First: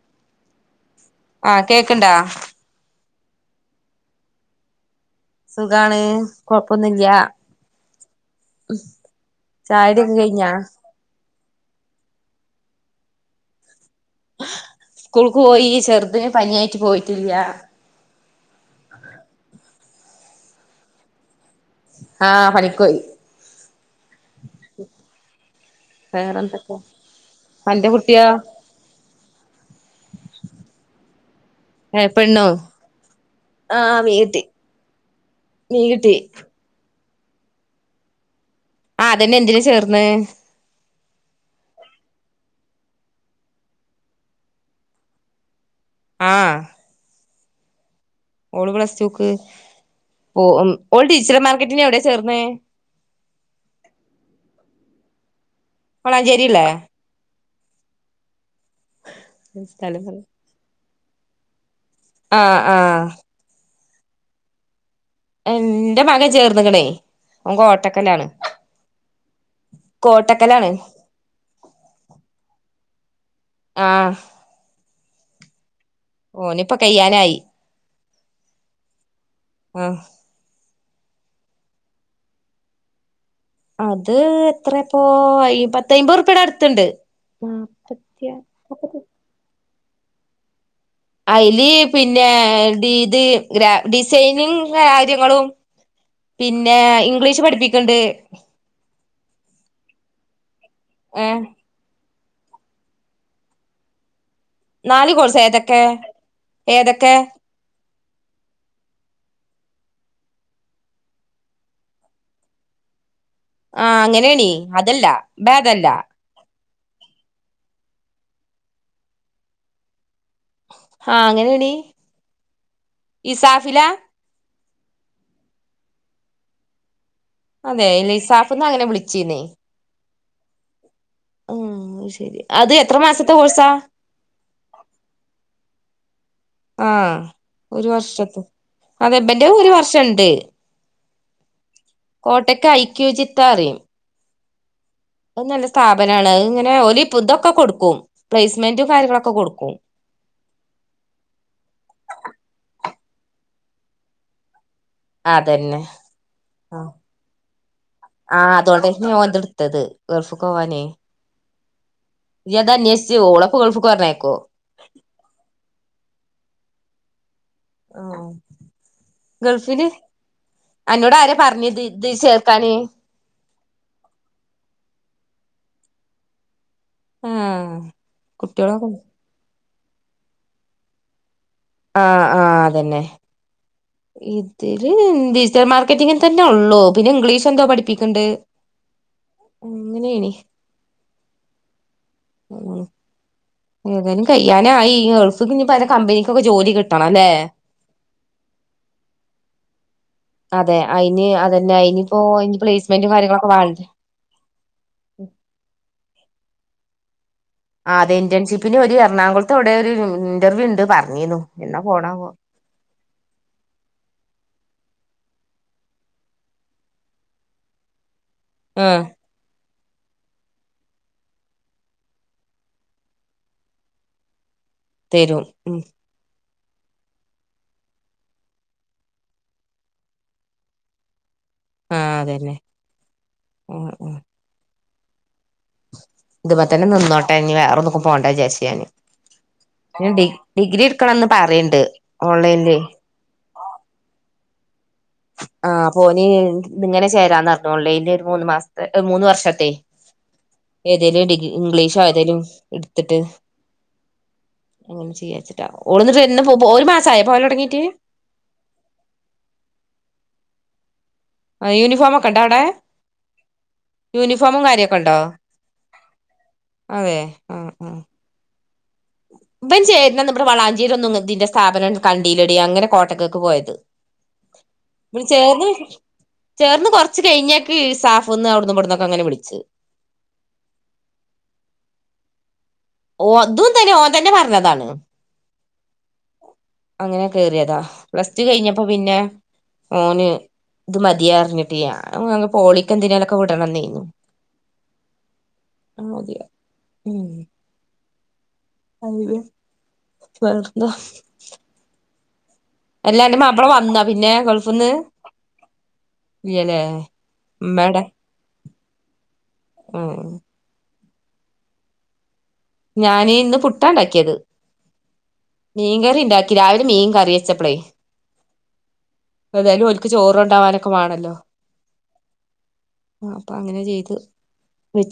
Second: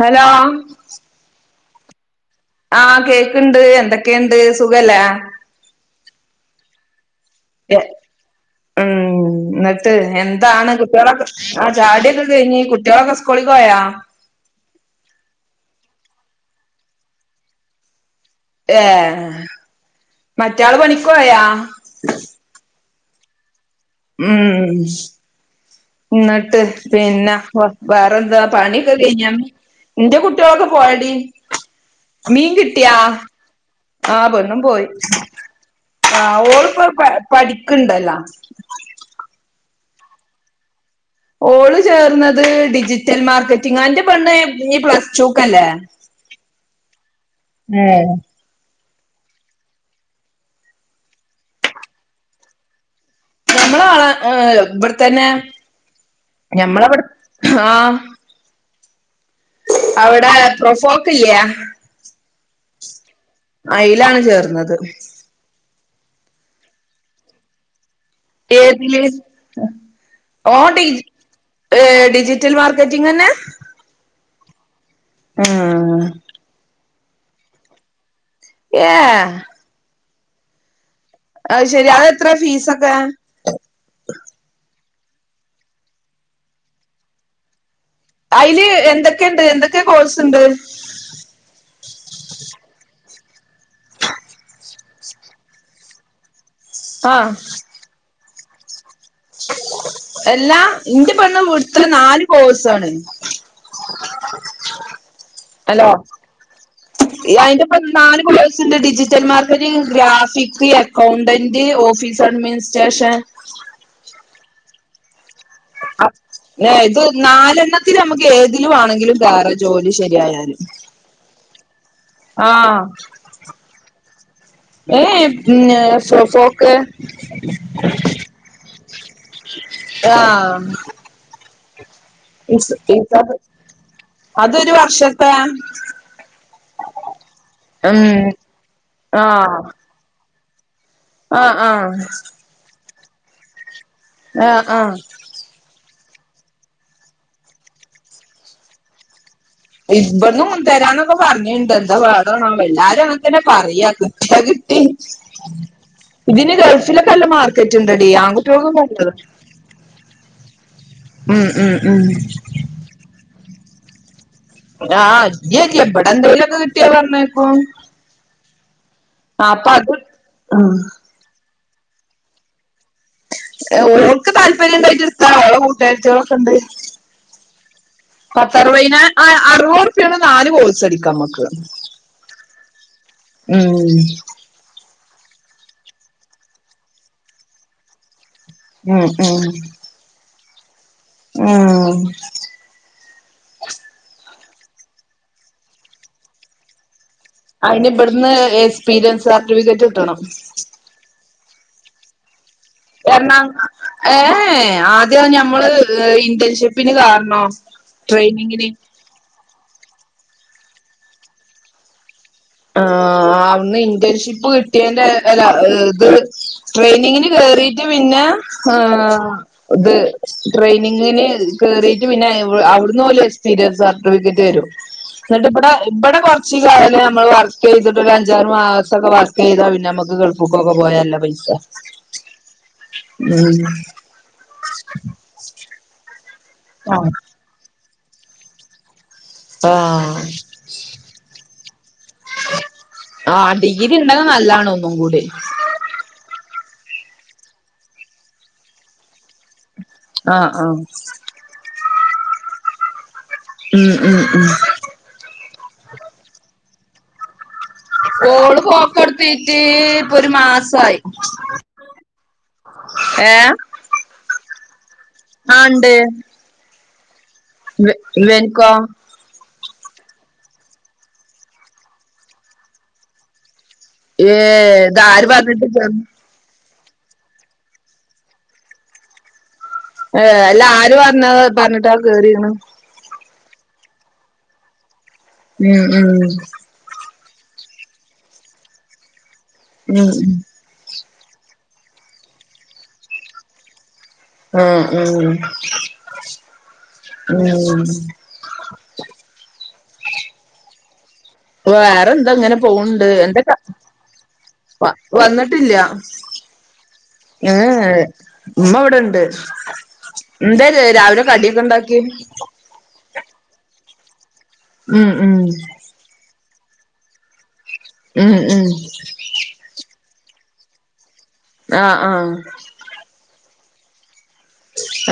Hello ആഹ് കേക്കണ്ടാ ആഹ് കേക്കുണ്ട് എന്തൊക്കെയുണ്ട് സുഖല്ലേ സുഖാണ് കൊഴപ്പൊന്നുല്ല ഉം എന്നിട്ട് ചായുടിയൊക്കെ കഴിഞ്ഞാ എന്താണ് കുട്ടികളൊക്കെ ആഹ് ചാടിയൊക്കെ കഴിഞ്ഞ് കുട്ടികളൊക്കെ സ്കോളി പോയ സ്കൂൾക്ക് പോയി ചെറുതിന് പനിയായിട്ട് പോയിട്ടില്ല ഏ മറ്റയാള് പണിക്കോയ ആഹ് പണിക്കോയി ഉം എന്നിട്ട് വേറെന്തൊക്കെ പിന്നെ അന്റെ കുട്ടിയോ വേറെന്താ പണി [unintelligible] നിന്റെ കുട്ടികളൊക്കെ പോയടി ഏഹ് പെണ്ണോ മീൻ കിട്ടിയാ മീൻ ആഹ് കിട്ടി പെണ്ണും പോയി മീൻ കിട്ടി ഓളി പഠിക്കുണ്ടല്ലോ ആഹ് അതന്നെ എന്തിനാ ചേർന്ന ഓള് ചേർന്നത് ഡിജിറ്റൽ മാർക്കറ്റിംഗ് അന്റെ പണ്ണ് ഈ പ്ലസ് റ്റുക്കല്ലേ ആഹ് ഏഹ് ഓള് പ്ലസ്ക്ക് പോ ഓൾ ഡിജിറ്റൽ മാർക്കറ്റിന് എവിടെയാ ചേർന്ന നമ്മള ആള ഏ ഇവിടെത്തന്നെ വളാഞ്ചേരില്ലേ ഞമ്മളവിടെ ആഹ സ്ഥലം പറ അവിടെ പ്രൊഫോക്ക് ഇല്ല ആഹ് ആഹ് അയിലാണ് ചേർന്നത് എന്റെ മകൻ ചേർന്നകണേ ഓന് കോട്ടക്കല്ലാണ്.... ഏതില് ഓഡി ഏഹ് ഡിജിറ്റൽ മാർക്കറ്റിംഗന്നെ. ആഹ്. ഉം ഓനിപ്പോ കയ്യാനായി. ഏഹ്. ആഹ്. അയ്ശരി അതത്ര ഫീസൊക്കെ. അത് എത്രെപ്പോ അപത്തയ്മ്പത്ഉർപ്യെടെ അടുത്ണ്ട്. അയ്ല് എന്തൊക്കെണ്ട് എന്തൊക്കെ കോഴ്സ്ണ്ട്. അയ്ല് പിന്നെ ഡി ഇത് ഗ്ര ഡിസൈനിങ് കാര്യങ്ങളും. പിന്നെ ആഹ് ഇംഗ്ലീഷ് പഠിപ്പിക്ണ്ട്. എല്ലാ ഇന്റെ പണ് ഏഹ് വ്ട്ത് നാല്. പോസാണ്. നാല് കോഴുസേ ഏതൊക്കെ ഏതൊക്കെ? ഇ നാല്കോയുസുണ്ട് digital market graphic accountant officer means. സേഷൻ. ആഹ് അങ്ങനെയണീ അതല്ല ബാദല്ല. ഇത് നാലെണ്ണത്തിൽ നമുക്ക് ഏതിലും ആണെങ്കിലും കേറ ജോലി ശരിയായാല്. ആഹ് അങ്ങനെയണീ ആഹ് ഇസാഫില. ഏയ് ഫ്രാ ഫോക്ക്. അതെ ലിസാഫ്ന്ന് അങ്ങനെ വിളിച്ചീന്നേ. ആഹ് അത് എത്ര മാസത്തെ കോഴ്സാ. അതൊരു വർഷത്തെ ആഹ് ഒരു ഉം വർഷതെ ഇബന്റെ ആഹ് ഒരു വർഷ ണ്ട്. ആഹ് ആഹ് കോട്ടയ്ക്ക് ഐക്യൂ ജിത്ത അറിം. ആഹ് ആഹ്. നല്ല സ്ഥാപനാണ് ഇങ്ങനെ ഓല് ഇപ്പൊ ഇതൊക്കെ കൊടുക്കും പ്ലേസ്മെന്റും കാര്യങ്ങളൊക്കെ കൊടുക്കും. ഇവട്ന്ന് മുൻ തരാന്നൊക്കെ പറഞ്ഞിണ്ട് എന്താ പാടാണോ എല്ലാരും അങ്ങന തന്നെ പറയാ കിട്ട്യാ കിട്ടി. അതന്നെ. ഇതിന് ഗൾഫിലൊക്കെ നല്ല മാർക്കറ്റ് ഉണ്ടടി ആൻ ആഹ് കുട്ട്യോക്കൊക്കെ അതോണ്ടെന്നെ വല്ലത. ഓൻത് ഇട്ത്തത്. ഗൾഫിൽക്കോവാനെ. ഉം ഉം ഉം. ഇയ് അത് അന്വേഷിച്ച് ഓളെപ്പൊ ഗൾഫ്ക്ക് പറഞ്ഞയക്കോ. ആ ഇല്യ ഇല്യ എവിടെ എന്തെങ്കിലുംക്കെ കിട്ടിയാ പറഞ്ഞയക്കും. ഓ ഗൾഫിന് അത് ഉം അന്നോട് ആരാ പറഞ്ഞത്. തീ ചേർത്താന്. ഓർക്ക് താല്പര്യം ഉണ്ടായിട്ട് ഇട്ത്ത ഓളെ കൂട്ടാരതിഓളൊക്കെ ഉണ്ട്. ആഹ് പത്ത കുട്ടികളൊക്കെ അറുവയ്നായി അറുപത് ഉ റുപ്യാടെ നാല് കോഴസ് ട്ക്കാം നമ്മക്ക്. ആഹ് ആഹ് അതന്നെ. ഉം. ഇതില് ഡിജിറ്റൽ മാർക്കറ്റിങ്ങന്നെ ഉള്ളു പിന്നെ ഇംഗ്ലീഷ് എന്തോ പഠിപ്പിക്കണ്ട്. ഉം ഉം. അങ്ങനെയ്ന്. ആഹ് ഊ ഉം ഏതായാലും കയ്യാനായി ഈ ഗൾഫ്ക്ക് ഇഞ്പ്പോ നല്ല കമ്പനിക്കൊക്കെ ജോലി കിട്ടണം ല്ലേ അയിന് ഇവിട്ന്ന് എക്സ്പീരിയൻസ് സർട്ടിഫിക്കറ്റ് കിട്ടണം അതെ അയിന് അതന്നെ അയിനിപ്പോ പ്ലേസ്മെന്റും എർണാ കാര്യങ്ങളൊക്കെ വേണ്ടേ ഏഹ് ഏഹ് ആദ്യ ഞമ്മള് ഇന്റേൻഷിപ്പിന് കാന്നോ ആ അതെ ഇന്റേൺഷിപ്പിന് ഒരു എറണാകുളത്ത് എവിടെ ഒരു ഇന്റർവ്യൂ ഇണ്ട് പറഞ്ഞിനു എന്നാ പോനാവോ ആഹ് അന്ന് ഇന്റേൺഷിപ്പ് കിട്ടിയെന്റെ അല്ല ഇത് ട്രെയിനിങ്ങിന് കേറിട്ട് പിന്നെ ആ ഹ് ഇത് ട്രെയിനിങ്ങിന് കേറിട്ട് പിന്നെ അവിടന്ന് ഓല് എക്സ്പീരിയൻസ് സർട്ടിഫിക്കറ്റ് തെരും തരും എന്നിട്ട് ഇവിടെ ഉം ഇവിടെ കൊറച്ച് കാലം നമ്മള് വർ [unintelligible] ചെയ്തിട്ട അഞ്ചാറും ആ ഒക്കെ വർക്ക ചെയ്താ പിന്നെ നമക്ക് കൾഫ്ക്കൊക്കെ പോയാല് നല്ല പൈസ ആഹ് അതന്നെ ഉം ഉം ഇതുമതന്നെ ആഹ് നിന്നോട്ടേ ഇനി വേറെന്നക്കും പോകണ്ട വിചാരിച്ചുഞാൻ [unintelligible] ആഹ് ഡി ഡിഗ്രി എടുക്കണംന്ന് പറയണ്ട് ഓൺലൈനില് ആഹ് ഡിഗ്രി ഇണ്ടങ്കി നല്ലതാണ് ഒന്നും കൂടി ആഹ് ഓൻ ഇങ്ങനെ ചേരാറഞ്ഞു ഓൺലൈനിൽ മൂന്ന് മാസത്തെ ഹ് മൂന്ന് വർഷത്തെേ ആഹ് ആഹ് ഏതേലും ഡിഗ്രി ഇംഗ്ലീഷോയതേലും എടുത്തിട്ട് ഉം ഉം ഉം [unintelligible] [inaudible] ഒരു മാസായോ പോകല് തുടങ്ങീട്ട് ഓള് പോക് തൊടുത്തീട്ട് ഇപ്പൊ ഒരു മാസായി ആ യൂണിഫോമോക്കെ ഇണ്ട അവിടെ യൂണിഫോമും കാര്യൊ ആഹ് ഇണ്ട് അതെ ആ ആഹ് ഇവന്ക്കോ? ഇപൻ ചേരുന്നന് ഇവടെ വളാഞ്ചേരീയൊന്നും ഇതിന്റെ സ്ഥാപനം കണ്ടിയിലടി അങ്ങനെ കോട്ടകക്ക് പോയത് ഏഹ് ഇത് ഇവൻ ആര് പറഞ്ഞിട്ട് ചേർന്ന് ചേർന്ന് കുറച്ച് കഴിഞ്ഞേക്ക് ഇസാഫ്ന്നും അവിടന്ന് ഇവിടന്നൊക്കെ അങ്ങനെ വിളിച്ച് ഏഹ് അല്ല ആര് പറഞ്ഞ പറഞ്ഞിട്ടാ കേരീണ് ഓ അതും തന്നെ ഓ തന്നെ പറഞ്ഞതാണ് ഉം ഉം അങ്ങനെ കേറിയതാന് പ്ലസ് ടു കഴിഞ്ഞപ്പോ പിന്നെ ഉം. ഓന് ഇത് മതിഅറിഞ്ഞിട്ട് ഞാ പോളിക്കന്തിനലൊക്കെ വിടണം എന്നയിന് ആഹ് മതി അഹ് ഉം അയിവാ വെറന്താ വേറെന്താങ്ങനെ പോണ്ട് അന്റെ എന്തൊക്ക മാപ്പള വന്നാ പിന്നെ ഗൾഫ്ന്ന് വ വന്നിട്ടില്ല ഇല്ലല്ലേ ഏഹ് ഉമ്മേടെ എഹ് ഉമ്മ ഇവിടെ ഇണ്ട് ഉം എന്താ രാവിലെ കടിയൊക്കെ ഇണ്ടാക്കിയെ ഞാന് ഇന്ന് പുട്ടാണ്ടാക്കിയത് ഉം ഉം മീൻ കറി ഉണ്ടാക്കി രാവിലെ മീൻ കറി വെച്ചപ്പളേ ഉം ഉം ഏതായാലും ഓല്ക്ക് ചോർ കൊണ്ടാവാനൊക്കെ വാണല്ലോ ആഹ് ആഹ് അപ്പൊ അങ്ങനെ ചെയ്തു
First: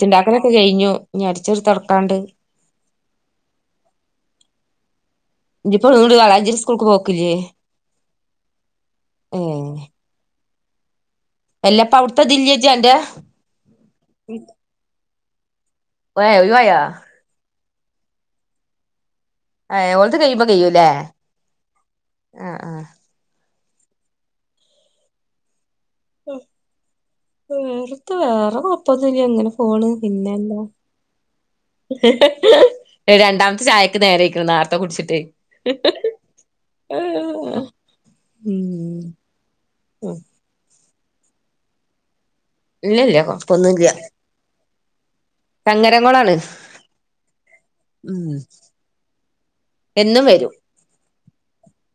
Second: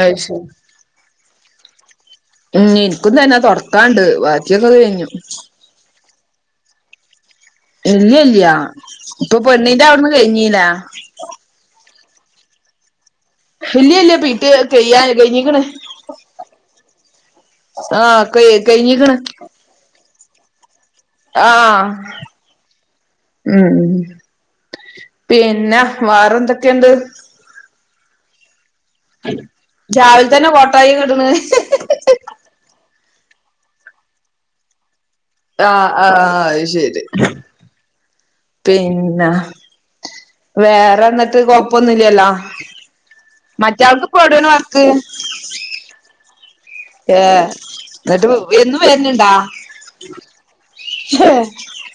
അത് ശരി കഴിഞ്ഞു ഇഞ് അടിചരിത്തോടക്കാണ്ട് ഉം ഇനിക്കും തന്നെ തുടക്കാണ്ട് ബാക്കിയൊക്കെ കഴിഞ്ഞു ഇജ് ഇപ്പോ വലാഞ്ചേരി സ്കൂൾക്ക് പോക്കില്ലേ [unintelligible] ഇല്ല ഇല്ല ഇപ്പൊ ഏ പെണ്ണിന്റെ അവിടന്ന് കഴിഞ്ഞില എല്ലാപ്പ അടുത്തെ ദില്ലയജിന്റെ ഇല്ല ഇല്ല പി ടി യെ കഴ്യ കഴിഞ്ഞീക്ന്ന് വെ ഒഴിവായ ആഹ് ക കയ്കയ്ഞ്ഞ്ക്ക്ണ് ഏ ഓൾത് കഴിയുമ്പോ കഴിയൂലെ ആഹ് ഉം പിന്നെ വാറെ ന്തൊക്കെയണ്ട് ഉം റ്ത്ത് വേറെ കൊഴപ്പൊന്നൂല്ല ഇങ്ങനെ പോണ് രാവിലെ തന്നെ പിന്നെന്താ കോട്ടായി കിടണ് രണ്ടാമത്തെ ചായക്ക് നേരായ്ക്കണു നേർത്തെ കുടിച്ചിട്ടേ ആഹ് ആഹ് അയ്ശരി ഉം പിന്നെ വേറെ ന്നിട്ട് കൊഴപ്പൊന്നുംല്ലല്ലോ ഇല്ലല്ല മറ്റാൾക്ക് ഇപ്പ എവടാണ് വർക്ക് ചങ്ങര കൊളാണ് അഏ ന്നിട്ട് എന്നും വരന്ന്ണ്ടാ എന്നും വരും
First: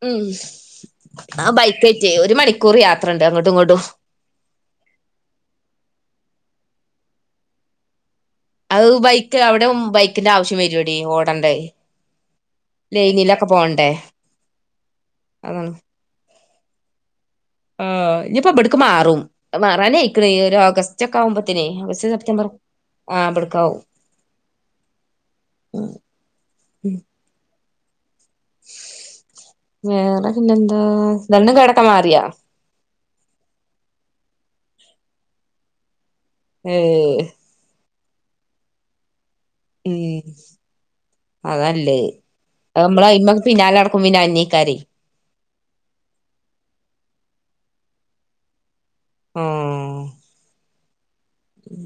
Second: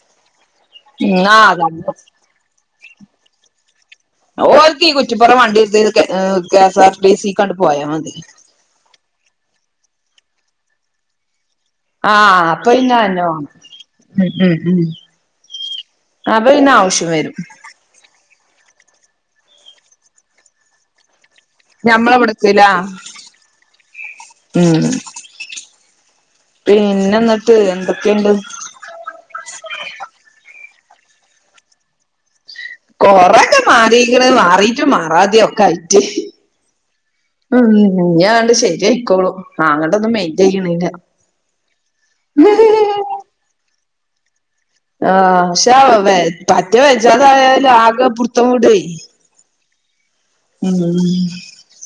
ഉം ആ ആഹ് ബൈക്ക്റ്റ്യേ ഒരു മണി കുറി യാത്ര ഇണ്ട് അങ്ങോട്ടും ഇങ്ങോട്ടും ഓൽക്ക് ഈ കുറ്റിപ്പുറം വണ്ടിട്ത്ത് കെ എ് K S R T C ക്ക് അണ്ട് പോയാ മതി അഹ് ബൈക്ക് അവിടെ ഉം ബൈക്കിന്റെ ആവശ്യം വരൂടി ഓടണ്ടേ ആഹ് അപ്പൊ പിന്നെ അയ്നോണം ലൈനിലൊക്കെ പോണ്ടേ ഉം ഉം അതാണ് അപ്പ പിന്നെ ആവശ്യം വരും ആ എ് ഇഞിപ്പോ ഇബടക്ക് മാറും മാറാനായിക്കണ് ഈ ഒരു ഓഗസ് റ്റൊക്കെ ആവുമ്പത്തിനെ ഓഗസ്റ്റ് ഞമ്മളെ സെപ്റ്റംബർ ഇവിടത്തില്ല. ആ ബടക്കാവും ഉം പിന്നെന്നിട്ട് എന്തൊക്കെണ്ട് വേറെ പിന്നെ എന്താ ദണ്ണം കേടക്ക മാറ്യാ കൊറക്കെ മാറിക് ണ് മാറീട്ടും മാറാതെം ഒക്കെ ആയിട്ട് ഏ് ഉം ഞിഅണ്ട് ശരി ആയിക്കോളും ആഹ് അങ്ങട്ടൊന്നും ഉം മെയിൻ്റെയ്യണില്ല പിന്നാലടക്കും പിന്നെ അയ്‌ന്നെ കാര്യേ ആഹ് പക്ഷെ ആ വെ പറ്റ്യേ വെജാതായാലെ ആകെ പിടുത്തം വിടുയ് ആഹ് ഉം ഉം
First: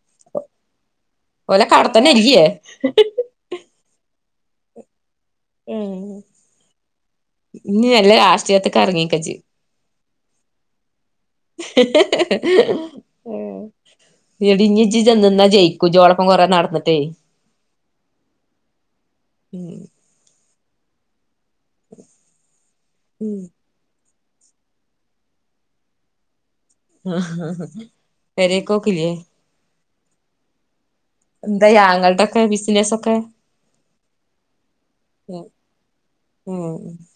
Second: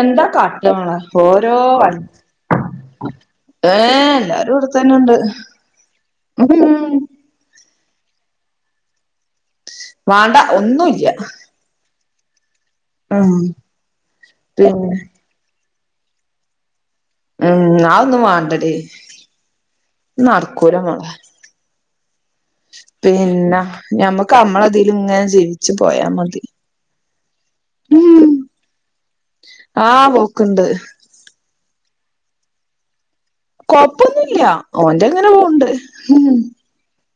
എന്താ കാട്ടമ്മളെ ഓരോ അട് അവ്ടെത്തന്നെ ഇല്ല്യേ ഏ എല്ലാരും ഇവിടുത്തന്നെ ഉണ്ട് ഉംഹും ഇനി മെല്ലെ രാഷ്ട്രീയത്തിക്ക് എറങ്ങിക്കോ ഇജ് വാണ്ട ഒന്നുല്ല്യ എടി ഞി പിന്നെ ഇജ് ചെന്ന്ന്ന ജയി ക്കും ജ് ഓളൊപ്പം കുറേ നടന്നിട്ടേ ഉം ആ ഒന്നും വേണ്ടടി ഉം. ഇത്നടക്കൂല മോളെ ഉം. പിന്നെ ഞമ്മക്ക് നമ്മളതില് ഇങ്ങനെ ജീവിച്ചു പോയാ മതി ഉം പെരേക്കോക്കില്ലെ ആഹ് പോക്ക്ണ്ട് എന്തായി ആങ്ങളടൊക്കെ ബിസിനസൊക്കെ കൊപ്പൊന്നുല്ല ഓന്റെ ഇങ്ങനെ പോണ്ട് ഉഹും അങ്ങനെ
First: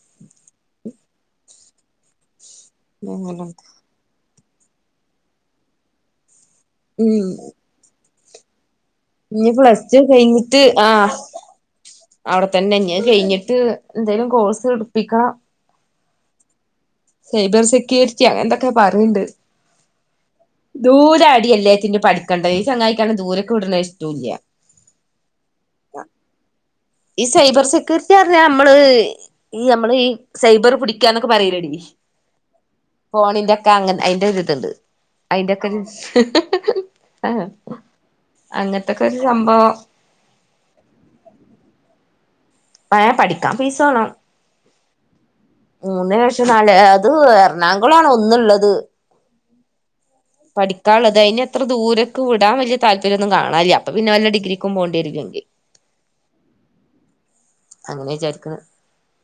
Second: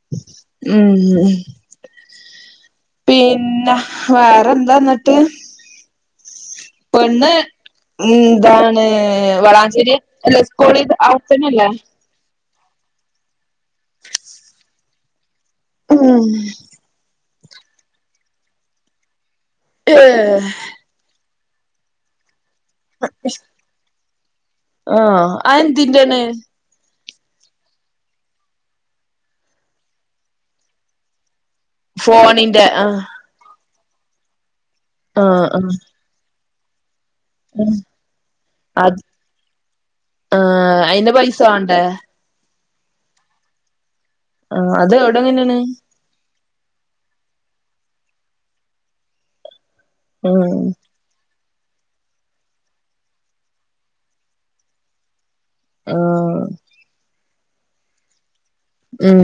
ഉം ഹും പിന്നെ വേറെന്താന്നിട്ട് ഉം പെണ്ണ് ഉംന്താണ് ഇനി പ്ലസ് വളാഞ്ചേര്യാ ടു അല്ല സ്കൂളിന് ആവിടെ തന്നെല്ലെ അവിടെ തന്നെ ഞ് അഹ് കഴിഞ്ഞിട്ട് എന്തേലും കോഴ്സ് ഇടുപ്പിക്കണം ഉം സൈബർ സെക്യൂരിറ്റ്യോ അങ്ങനെ എന്തൊക്കെ പറയണ്ട് എഹ് ദൂരാ ആടി എല്ലേച്ച്ട്ട് പഠിക്കേണ്ടത് ഈ സങ്ങായിക്കാണ്ട് ദൂരക്ക് വിടണത് ഇഷ്ട്ടൂല്ല്യ. ആഹ് അയ് എന്തിൻ്റാണ്? ഈ സൈബർ സെക്യൂരിറ്റി പറഞ്ഞാ നമ്മള് ഈ നമ്മള് ഈ സൈബർ പിടിക്കാന്നൊക്കെ പറിയില്ലെടി. ഫോണിന്റെ ആഹ് ഫോണിന്റെക്കെ അങ്ങൻ അയിന്റൊരുതുണ്ട് ആഹ് അയിന്റെ ഒക്കെ അഹ് ആഹ് അത് അങ്ങനത്തൊക്കെരു സംഭവം ആഹ് അയിന് പൈസ വേണ്ടേ ഭയ പഠിക്കാ പൈസേണം. ആഹ് അത് അവടെങ്ങനെണ് മൂന്ന് ലക്ഷം നാല് അത് എറണാകുളാണ് ഒന്ന്ള്ളത്. ആഹ് പഠിക്കാള്ളത് അയിനെ അത്ര ദൂരക്ക് വിടാൻ വല്യ താല്പര്യോന്നും കാണാല്ല്യ അപ്പ പിന്നെ വല്ല ഡിഗ്രിക്കും പോണ്ടേരുല്ലെങ്കി. ആഹ് അങ്ങ് വിചാരിക്ക്ണ് ഉം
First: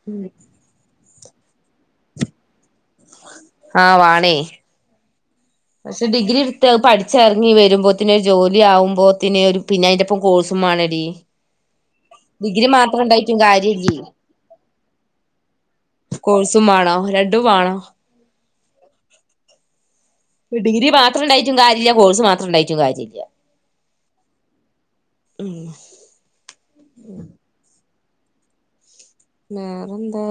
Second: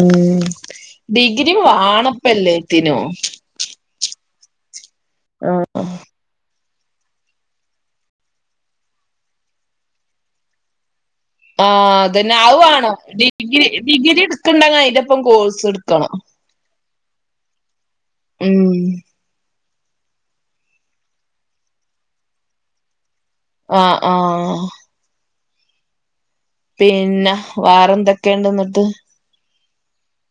ഡിഗ്രി വാണപ്പല്ലേത്തിനു. ആഹ് വാണേയ് ആഹ്. പക്ഷെ ഡിഗ്രിട്ത്ത് അത് പഠിച്ചെറങ്ങി വരുമ്പോത്തിനൊരു ജോലിയാകുമ്പോത്തിന് ഒര് പിന്നെ അയിന്റെ. ഇപ്പോ കോഴസുംമാണടീ ആഹ് അതന്നെ അവു വാണം ഡിഗ്രി കാര്യല്ലേ ഡിഗ്രി ഇടുക്കണ്ണ്ടങ്കി അതിന്റെപ്പം കോഴ്സുട്ക്കണം. സും വാണം രണ്ടും വാണം ഉം ഇപ്പോ ഡിഗ്രി മാത്രംണ്ടായിട്ടു കാര്യല്ല കോഴ്സ് മാത്രം ഉണ്ടായിട്ടു കാര്യല്ല ആഹ് ആഹ് പിന്നെ വാറെന്തൊക്കെയ്ണ്ട് ന്നിട്ട് വേറെന്താ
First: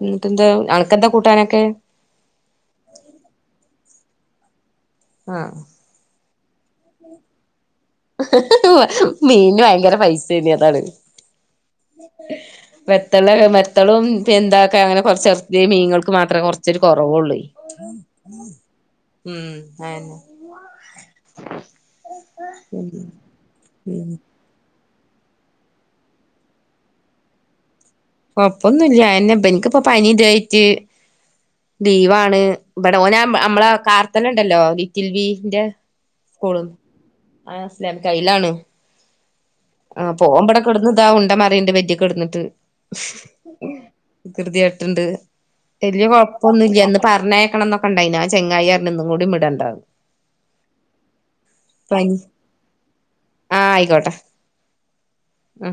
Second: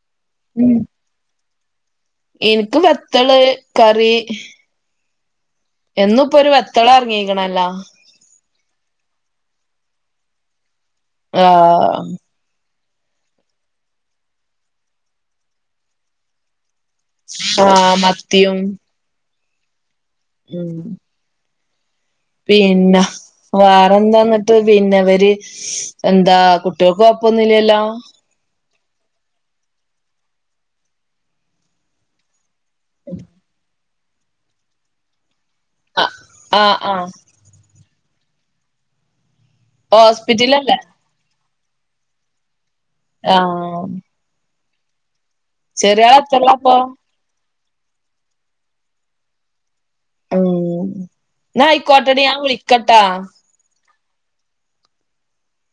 ഉം ന്നിട്ടെന്താ അണക്കെന്താ കൂട്ടാനൊക്കെ? ഇൻക്ക് വത്തള് കറി. ആഹ് എന്നുപ്പൊരു വത്തളറങ്ങിക്കണല്ലോ മീനിന് വയങ്കര പൈസേന്ന് അതാണ്. ആഹ് വെത്തള് വെത്തളും എന്തക്കെ അങ്ങനെ കൊറച്ച് എ മീൻങ്ങൾക്കും മാത്രേ കൊറ ഇച്ചരി കൊറവൊള്ളൂയ് ആഹ് മത്തിയും ഉം അയന്നെ ഉം പിന്നെ വേറെന്താന്ന് ന്നിട്ട് പിന്നെ അവര് എന്താ കുട്ടേൾക്ക് കൊഴപ്പൊന്നുല്ലല്ലോ കൊഴപ്പൊന്നുല്ല അയന്നെ ബൻക്ക്പ്പോ പനി ഇതായിട്ട് ലീവാണ്. ഇവടെ ഓന മ്മളെ കാർത്തന്നെണ്ടല്ലോ ലിറ്റിൽവിന്റെ ആ കോള്. ആ ആ ആഹ് സേം കയ്യിലാണ് ആഹ് പോമ്പടെ ഹോസ്പിറ്റലല്ലേ കെടന്ന് ഇതാ ഉണ്ട മറിയണ്ട് ബെഡിൽ കെടന്നിട്ട് ആഹ് വികൃതിയാട്ട്ണ്ണ്ട് വല്യ എത്രയിലാ ഇപ്പൊ കൊഴപ്പൊന്നുല്ലന്ന് പറഞ്ഞയക്കണം ന്നൊക്കെ ഉണ്ടായിന്ന് ആ ചങ്ങായിറഞ്ഞ് ഇന്നും കൂടി വിടണ്ടാന്ന് ഉം ന്ന പനി അയ്ക്കോട്ടെടി ഞാൻ വുളിക്കാട്ട ആഹ് ആയിക്കോട്ടെ ഉം